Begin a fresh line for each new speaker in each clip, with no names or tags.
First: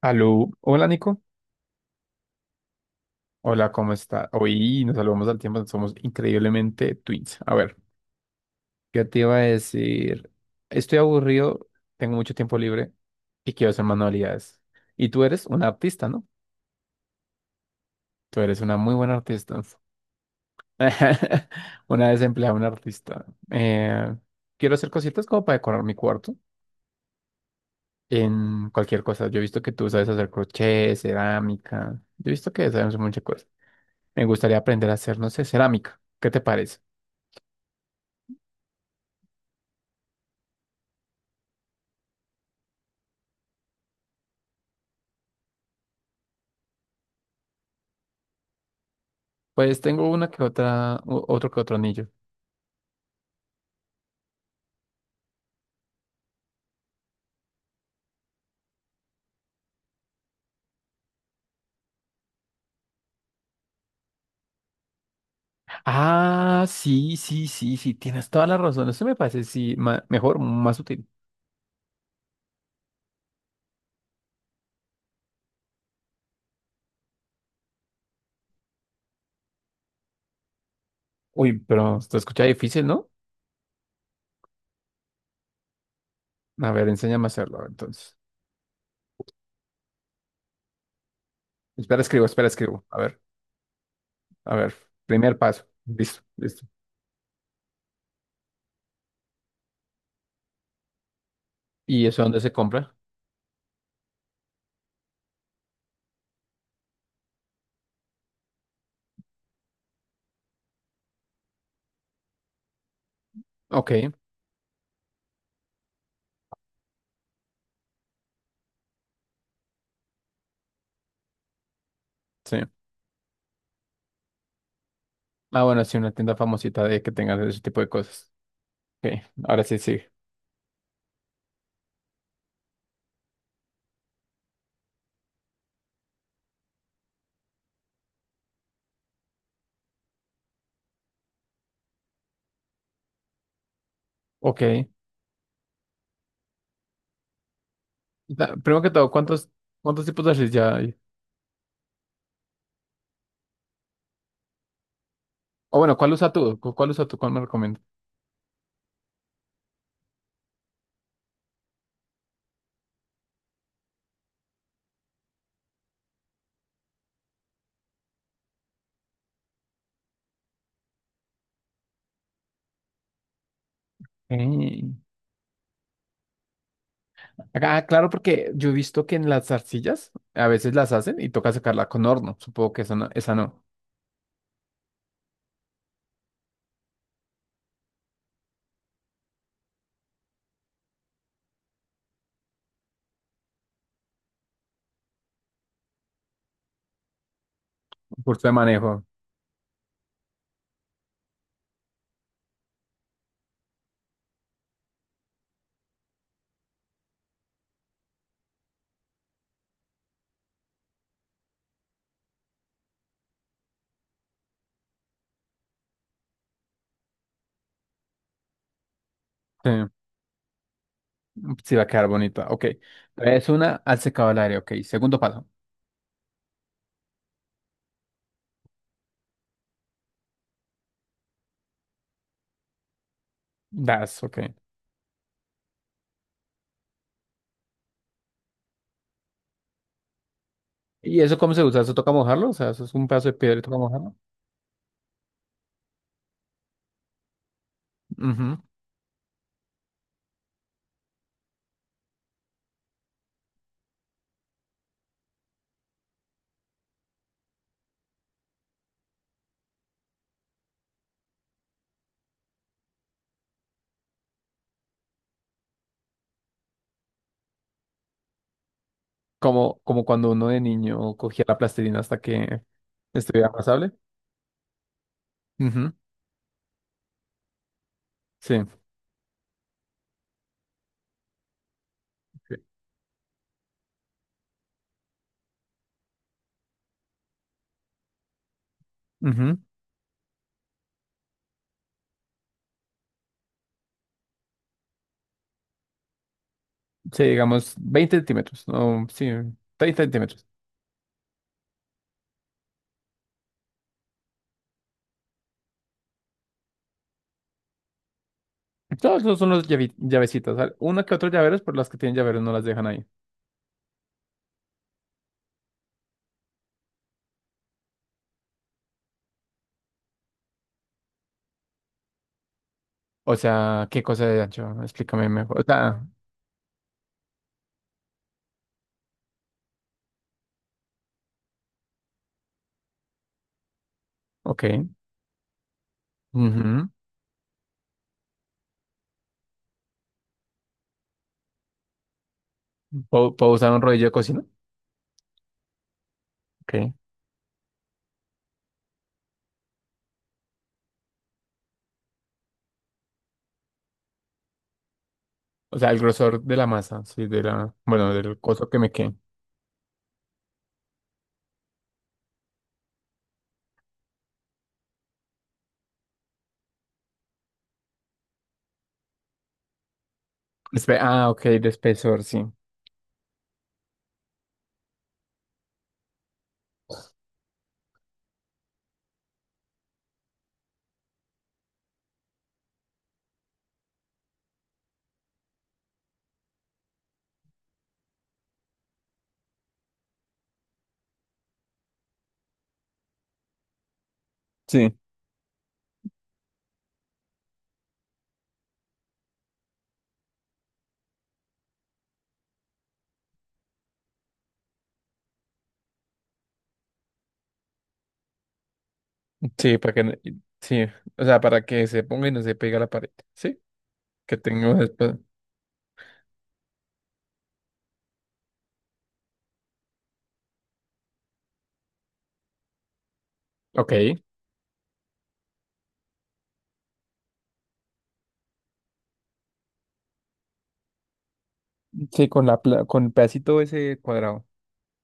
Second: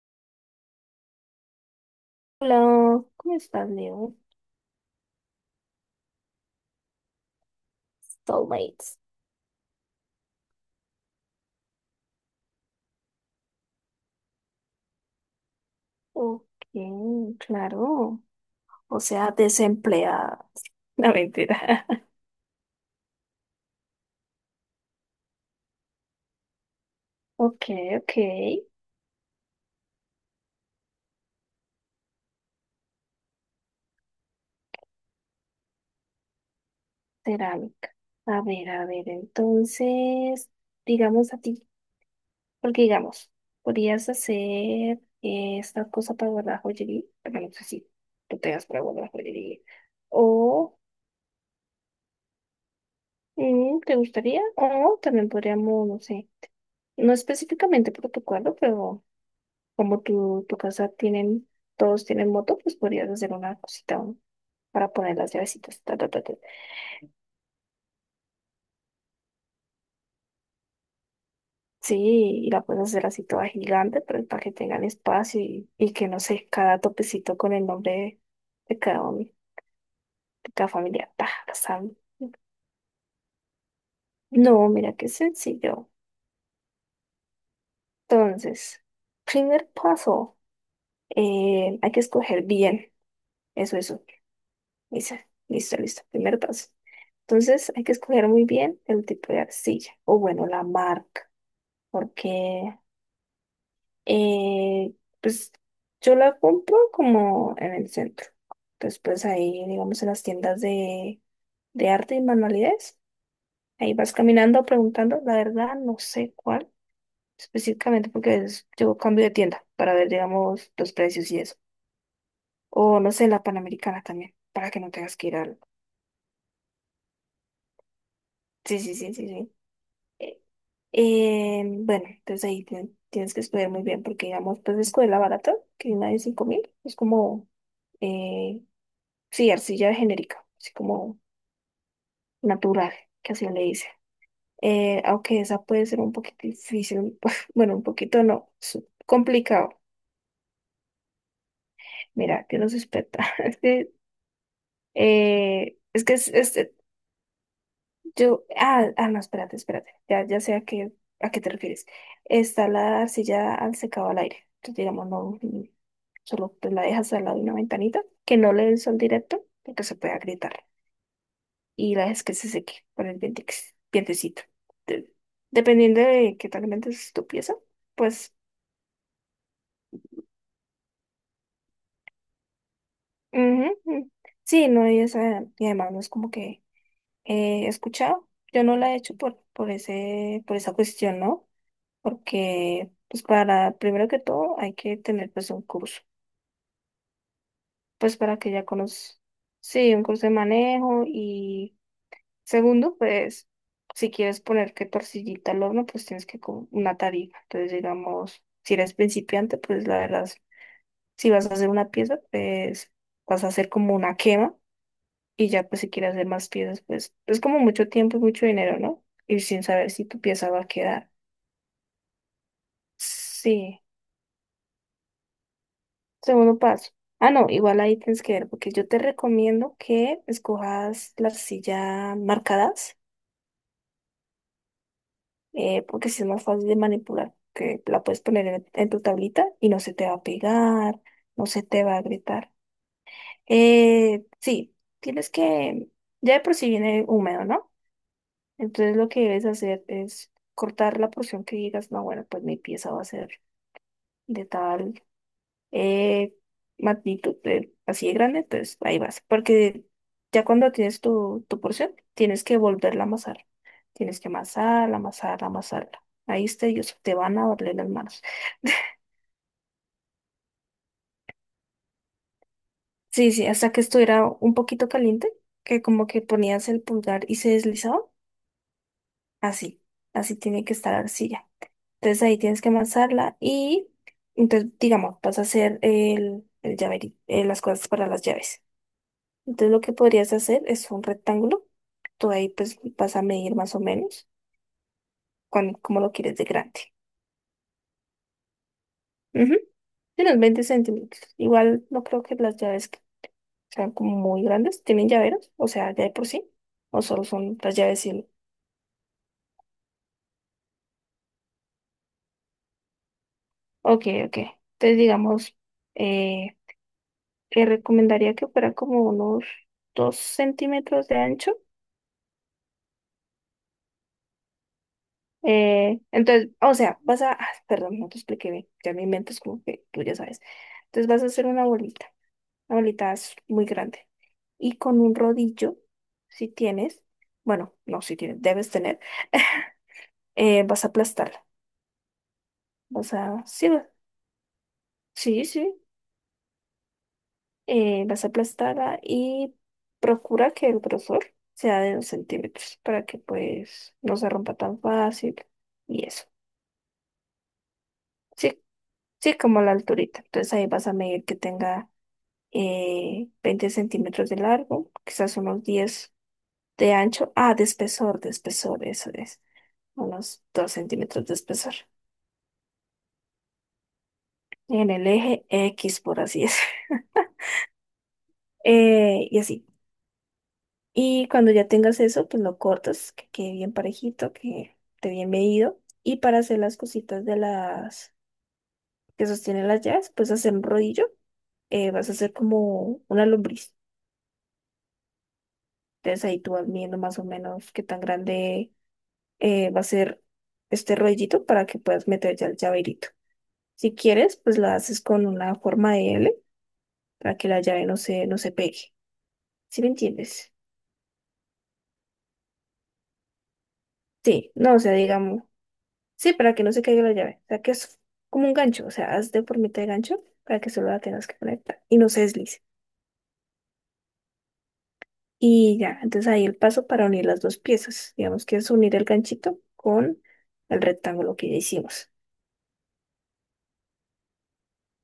Aló, hola Nico,
Hola, ¿cómo estás,
hola, ¿cómo
Leo?
está? Hoy nos salvamos al tiempo, somos increíblemente twins. A ver,
Soulmates.
¿qué te iba a decir? Estoy aburrido, tengo mucho tiempo libre y quiero hacer manualidades. Y tú eres una artista, ¿no?
Ok, claro.
Tú eres una muy
O
buena
sea,
artista.
desempleada. La mentira.
Una desempleada, una artista. Quiero hacer cositas como para decorar mi cuarto
Ok, ok.
en cualquier cosa. Yo he visto que tú sabes hacer crochet, cerámica. Yo he visto que sabes hacer muchas cosas. Me gustaría aprender a hacer, no sé, cerámica. ¿Qué te parece?
Cerámica. A ver, entonces, digamos a ti, porque digamos, podrías hacer esta cosa para guardar joyería, pero no sé si tú tengas para guardar joyería.
Pues tengo una que
O,
otra, otro que otro anillo.
¿te gustaría? O también podríamos, no sé, no específicamente por tu cuadro, pero como tu casa tienen, todos tienen moto, pues podrías hacer una cosita para poner las llavecitas. Ta, ta, ta, ta.
Ah, sí, sí, sí, sí, tienes toda la razón. Eso me parece, sí, mejor, más útil.
Sí, y la puedes hacer así toda gigante, pero para que tengan espacio y que no sé, cada topecito con el nombre de cada hombre, de cada familia. Ta, la
Uy,
sal.
pero esto escucha difícil, ¿no?
No, mira qué sencillo.
A ver, enséñame a hacerlo, a ver, entonces.
Entonces, primer paso, hay que
Espera, escribo,
escoger
espera, escribo.
bien.
A ver,
Eso, eso.
a ver.
Lisa,
Primer paso.
listo, listo.
Listo,
Primer
listo.
paso. Entonces hay que escoger muy bien el tipo de arcilla o bueno, la marca,
¿Y eso dónde se
porque
compra?
eh, pues yo la compro como en el centro. Entonces pues ahí, digamos, en las tiendas de arte y manualidades,
Ok,
ahí vas caminando preguntando, la verdad no sé cuál específicamente porque yo cambio de tienda para ver, digamos, los precios y eso.
sí.
O no sé, la Panamericana también, para que no tengas que ir al.
Ah, bueno, sí, una tienda famosita de que tenga ese tipo de cosas.
Sí, sí,
Ok,
sí, sí, sí.
ahora sí, sí.
Bueno, entonces ahí tienes que estudiar muy bien porque, digamos, pues escuela barata, que una de 5.000 es como, eh, sí, arcilla genérica, así como natural, que así le dice.
Ok.
Aunque esa puede ser un poquito difícil, bueno, un poquito no,
Primero
es
que todo, ¿cuántos,
complicado.
cuántos tipos de arcilla ya hay?
Mira, que nos espeta. Es que,
O bueno,
es
¿cuál
que
usa
es-
tú? ¿Cuál usa tú? ¿Cuál me recomiendas?
Yo, no, espérate, espérate. Ya, ya sé a qué te refieres. Está la arcilla al secado al aire. Entonces, digamos, no, solo pues, la dejas al lado de una ventanita, que no le dé el sol directo, porque se puede agrietar. Y la dejas que se seque con el dientex-
Ok.
dientecito. De- dependiendo de qué tan grande es tu pieza,
Ah, claro,
pues,
porque yo he visto que en las arcillas a veces las hacen y toca sacarla con horno. Supongo que esa no, esa no.
ujú, mm. Sí, no, y esa, y además no es como que he escuchado. Yo no la he hecho por ese, por esa cuestión, ¿no? Porque pues para, primero que todo, hay que tener pues un curso, pues para
Curso
que
de
ya
manejo.
conozcas, sí, un curso de manejo y segundo, pues si quieres poner que tortillita al horno, pues tienes que con una tarifa. Entonces, digamos, si eres principiante, pues la verdad, si vas a hacer una pieza, pues vas a hacer como una quema y ya pues si quieres hacer más piezas, pues es como mucho tiempo y mucho dinero, ¿no? Y sin
Sí,
saber si tu pieza va a quedar.
sí va a quedar bonita. Ok. Es una
Sí.
al secado al aire. Ok. Segundo paso.
Segundo paso. Ah, no, igual ahí tienes que ver, porque yo te recomiendo que escojas la arcilla marcadas,
Das. Ok.
porque si es más fácil de manipular, que la puedes poner en tu tablita y no se te va a pegar,
¿Y eso
no
cómo
se
se usa?
te
¿Eso
va a
toca mojarlo? O
gritar.
sea, eso es un pedazo de piedra y toca mojarlo.
Sí, tienes que, ya de por sí viene húmedo, ¿no?
Ujú.
Entonces lo que debes hacer es cortar la porción que digas, no, bueno, pues mi pieza va a ser de tal eh, magnitud así de grande, entonces ahí vas. Porque ya cuando tienes tu porción, tienes que volverla a amasar. Tienes que amasar, amasar, amasarla. Ahí es tedioso, te van a doler las manos.
Como, como cuando uno de niño cogía la plastilina hasta que
Sí, sí,
estuviera
hasta que
pasable.
estuviera un poquito caliente, que
Ujú.
como que ponías el pulgar y se deslizaba.
Sí.
Así, así tiene que estar la arcilla. Entonces ahí
Sí,
tienes que amasarla y entonces, digamos, vas a hacer las cosas para las llaves.
Ujú.
Entonces lo que podrías hacer es un rectángulo. Tú ahí pues vas a medir más o menos cómo lo quieres de grande.
Sí, digamos 20 centímetros. No, sí,
Ujú.
30
De unos
centímetros.
20 centímetros. Igual no creo que las llaves que sean como muy grandes. ¿Tienen llaveros? O sea, ya de por sí. O solo son las llaves y el.
Todos esos son los llavecitos. Uno que otro llaveros, pero las que tienen llaveros no las dejan ahí.
Ok, ok. Entonces digamos, eh, te recomendaría que fuera como unos 2 centímetros de ancho.
O sea, ¿qué cosa de ancho? Explícame mejor. O sea,
Entonces, o sea, perdón, no te expliqué bien. Ya mi mente es como que tú ya sabes. Entonces vas a hacer una bolita. La bolita es muy grande. Y
ok.
con un rodillo, si
Ujú.
tienes, bueno, no, si tienes, debes tener, vas a aplastarla. Vas
¿Puedo,
a,
puedo
sí,
usar un rodillo de cocina?
sí, sí,
Ok.
vas a aplastarla y procura que el grosor sea de 2 centímetros para que pues no se rompa tan fácil
O sea, el
y eso.
grosor de la masa, sí, de la, bueno, del
Sí,
coso que me quede.
sí, como la alturita. Entonces ahí vas a medir que tenga 20 centímetros de largo, quizás unos 10 de ancho. Ah, de espesor, eso es. Unos 2 centímetros
Ah,
de
ok, de
espesor,
espesor, sí.
en el eje X, por así es. Y así. Y cuando ya tengas eso, pues lo cortas, que quede bien parejito, que esté bien medido. Y para hacer las cositas de las que sostienen las llaves, pues hacer un rodillo. Vas a hacer como una lombriz.
Sí,
Entonces ahí tú vas midiendo más o menos qué tan grande va a ser este rodillito para que puedas meter ya el llaverito. Si quieres, pues la haces con una forma de L para que la llave no se pegue.
sí,
¿Sí me
para que,
entiendes?
sí, o sea, para que se ponga y no se pega a la pared, ¿sí? Que
Sí,
tenga
no, o
un
sea, digamos, sí, para que no se caiga la llave. O sea, que es como un gancho, o sea, haz de formita de gancho para que solo la tengas que conectar y no se deslice.
Ok.
Y ya, entonces ahí el paso para unir las dos piezas. Digamos que es unir el ganchito con el rectángulo que ya hicimos.
Sí, con la, con el pedacito ese cuadrado.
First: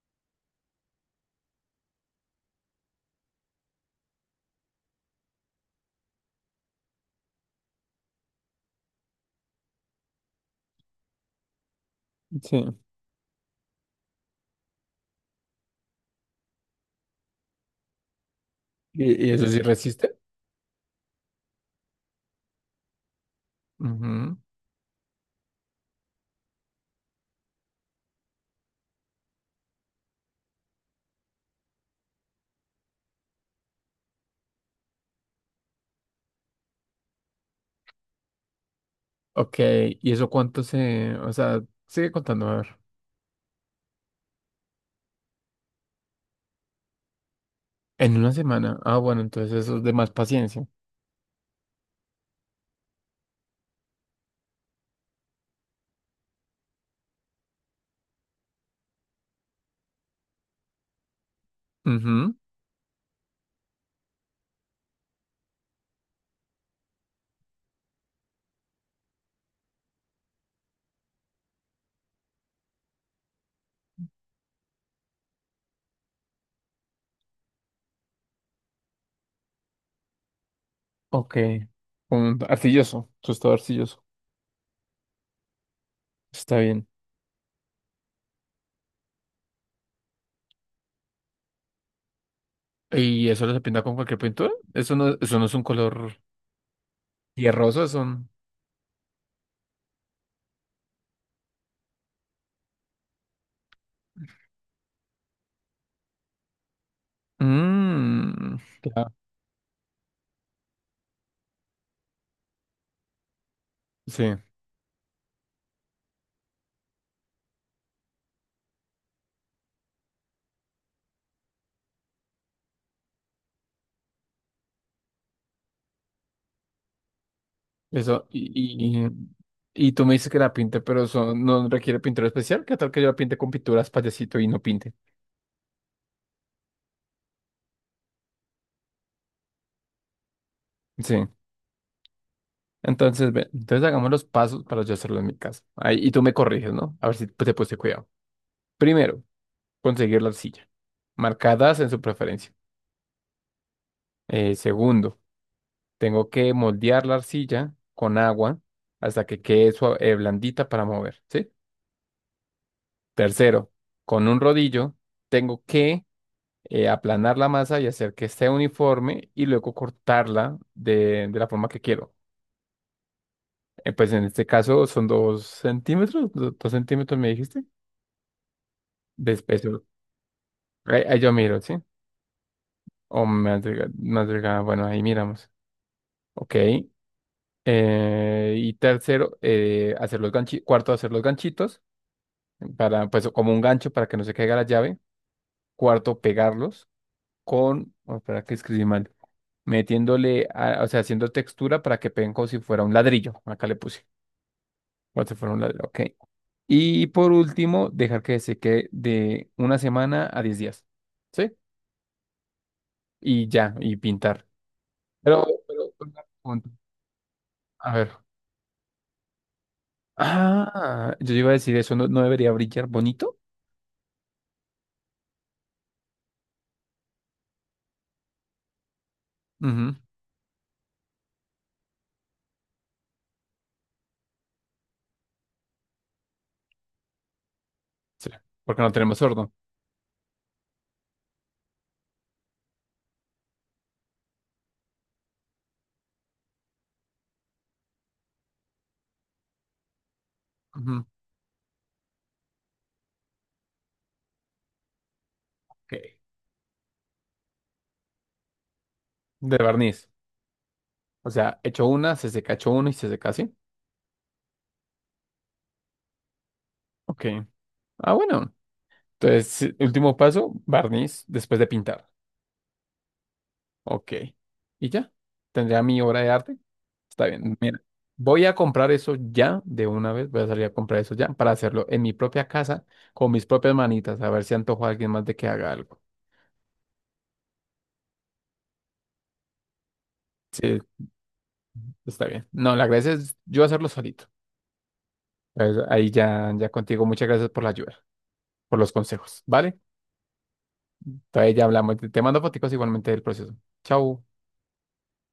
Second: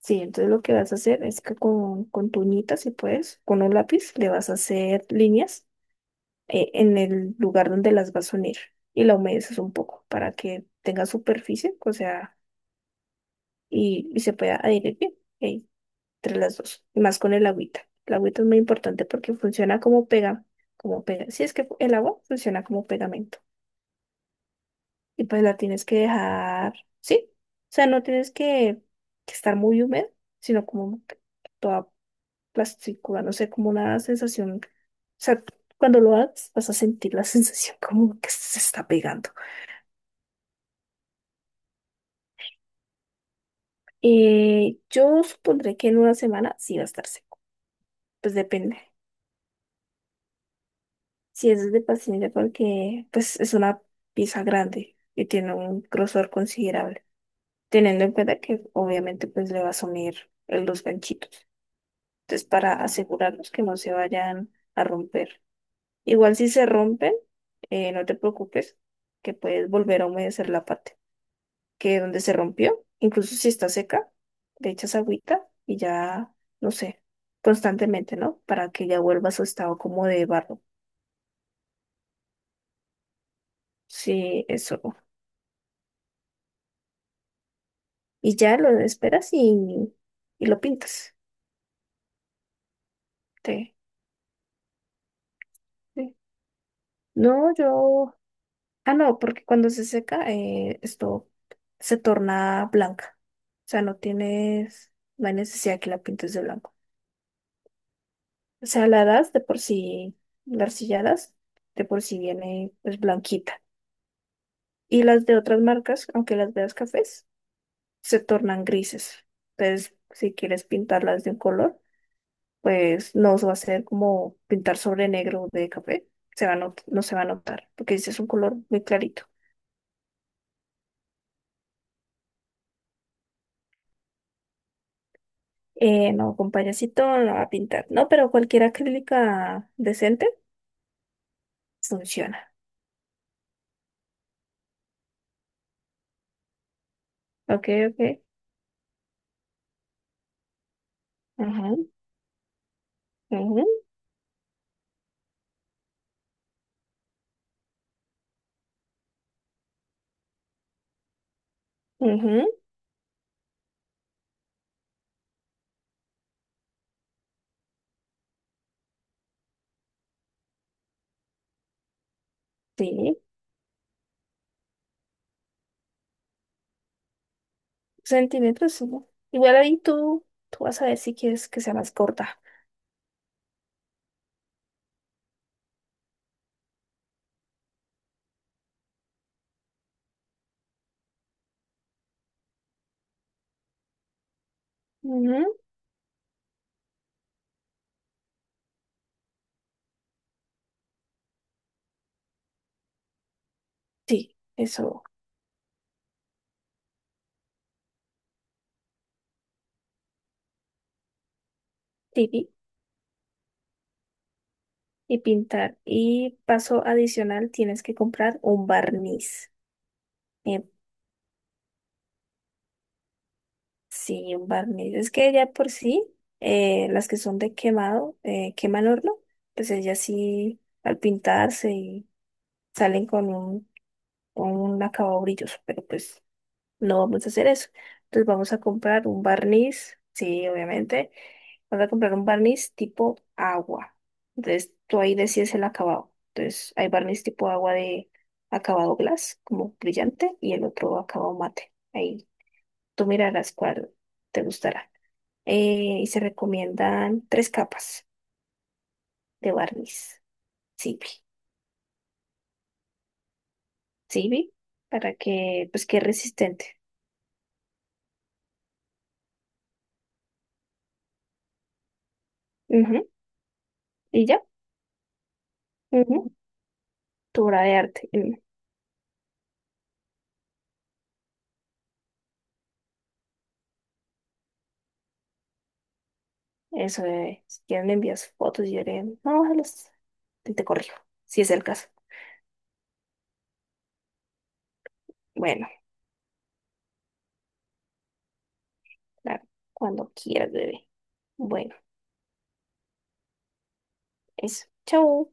Sí, entonces lo que vas a hacer es que con tu uñita, si puedes, con un lápiz, le vas a hacer líneas en el lugar donde las vas a unir y la humedeces un poco para que tenga superficie, o sea,
Sí.
y se pueda adherir bien eh, entre las dos, y más con el agüita. El agüita es muy importante
Y
porque
eso sí
funciona como
resiste?
pega, como pega. Si es que el agua funciona como pegamento
Ujú.
y pues la tienes que dejar, ¿sí? O sea, no tienes que estar muy húmeda, sino como toda plástica, no sé, como una sensación. O sea, cuando lo hagas vas a sentir la sensación como que se está pegando.
Ok, ¿y eso cuánto se...? O sea, sigue contando, a ver.
Yo supondré que en una semana sí va a estar seco.
En una
Pues depende.
semana. Ah, bueno, entonces eso es de más paciencia.
Sí, eso es de paciencia porque pues es una pieza grande y tiene un grosor considerable, teniendo en cuenta que obviamente pues le va a sumir los ganchitos.
Ujú.
Entonces, para asegurarnos que no se vayan a romper. Igual si se rompen, no te preocupes, que puedes volver a humedecer la parte que donde se rompió, incluso si está seca, le echas agüita y ya, no sé, constantemente, ¿no? Para que ya vuelva a su estado como de barro.
Ok. Un arcilloso, tostado arcilloso.
Sí, eso.
Está bien.
Y ya lo esperas y lo pintas.
¿Y eso lo se
Te-
pinta con cualquier pintura? Eso no es un color
sí. No,
tierroso, es
yo.
un...
Ah, no, porque cuando se seca, esto se torna blanca. O sea, no tienes, no hay necesidad que la pintes de blanco.
Mm,
O sea, la
claro.
das de por sí, la arcilla das, de por sí viene pues blanquita.
Sí,
Y las de otras marcas, aunque las veas cafés, se tornan grises. Entonces, si quieres pintarlas de un color, pues no va a ser como pintar sobre negro de café. Se va a not- No se va a notar, porque ese es
eso.
un color muy
Y, y,
clarito.
y tú me dices que la pinte, pero eso no requiere pintura especial. ¿Qué tal que yo la pinte con pinturas payasito y no pinte?
No, con payasito no va a pintar. No, pero cualquier acrílica decente
Sí.
funciona.
Entonces, ve, entonces hagamos los pasos para yo hacerlo en mi casa. Ahí, y tú me corriges, ¿no? A ver si pues, te
Ok,
puse cuidado.
ok.
Primero, conseguir la arcilla,
Ajá,
marcadas en su preferencia.
ajá,
Segundo, tengo que moldear la arcilla con agua hasta que quede blandita para mover, ¿sí?
ajá.
Tercero, con un rodillo, tengo que aplanar la masa y hacer que esté uniforme y luego cortarla de la forma que quiero.
Sí,
Pues en este caso son 2 centímetros, 2 centímetros me dijiste
centímetros, sí.
de
Igual ahí
espeso.
tú vas a ver
Ahí,
si
ahí yo
quieres
miro,
que
¿sí?
sea más corta.
O madrigal, madrigal, bueno, ahí miramos. Ok. Y tercero, hacer los ganchi. Cuarto, hacer los ganchitos. Para, pues, como un gancho para que no se caiga la llave.
Ujú.
Cuarto, pegarlos con, oh, espera que escribí mal. Metiéndole, o sea, haciendo textura para que peguen como si fuera un ladrillo. Acá le puse.
Sí, eso,
Como si fuera un ladrillo, ok. Y por último, dejar que se quede de una semana a 10 días. ¿Sí?
tipi.
Y ya, y pintar.
Y
Pero,
pintar.
pero, una
Y
pregunta.
paso adicional, tienes
A
que
ver.
comprar un barniz. Eh,
Ah, yo iba a decir eso, ¿no, no debería brillar bonito?
Sí, un barniz. Es que ya por sí, las que son de quemado, queman horno, pues
Ujú,
ellas sí al pintarse y salen con con un acabado brilloso, pero pues no vamos a hacer eso. Entonces
sí,
vamos a
porque no
comprar
tenemos
un
horno.
barniz, sí, obviamente. Vamos a comprar un barniz tipo agua. Entonces tú ahí decides el acabado. Entonces hay barniz tipo agua de acabado glass, como brillante, y el otro
Ujú.
acabado mate. Ahí tú mirarás cuál te gustará
Ok.
y se recomiendan tres capas de
De barniz.
barniz Civi,
O sea, hecho una, se seca, hecho uno y se seca así.
Civi, para que pues quede resistente.
Ok. Ah, bueno. Entonces, sí, último paso, barniz después de pintar.
Ujú.
Ok.
Y ya,
Y ya. Tendría mi obra de
ujú.
arte. Está
Tu
bien.
obra de
Mira,
arte. Mm.
voy a comprar eso ya de una vez. Voy a salir a comprar eso ya para hacerlo en mi propia casa con mis propias manitas. A ver si antojo a alguien más de que haga algo.
Eso, si quieren me envías fotos y yo no, te
Sí,
corrijo, si es el caso.
está bien. No, la gracia es yo hacerlo solito.
Bueno,
Entonces, ahí ya, ya contigo, muchas gracias por la ayuda, por los consejos,
claro,
¿vale?
cuando quieras, bebé.
Entonces ya
Bueno,
hablamos. Te mando foticos igualmente del proceso. Chau.
eso. Chau.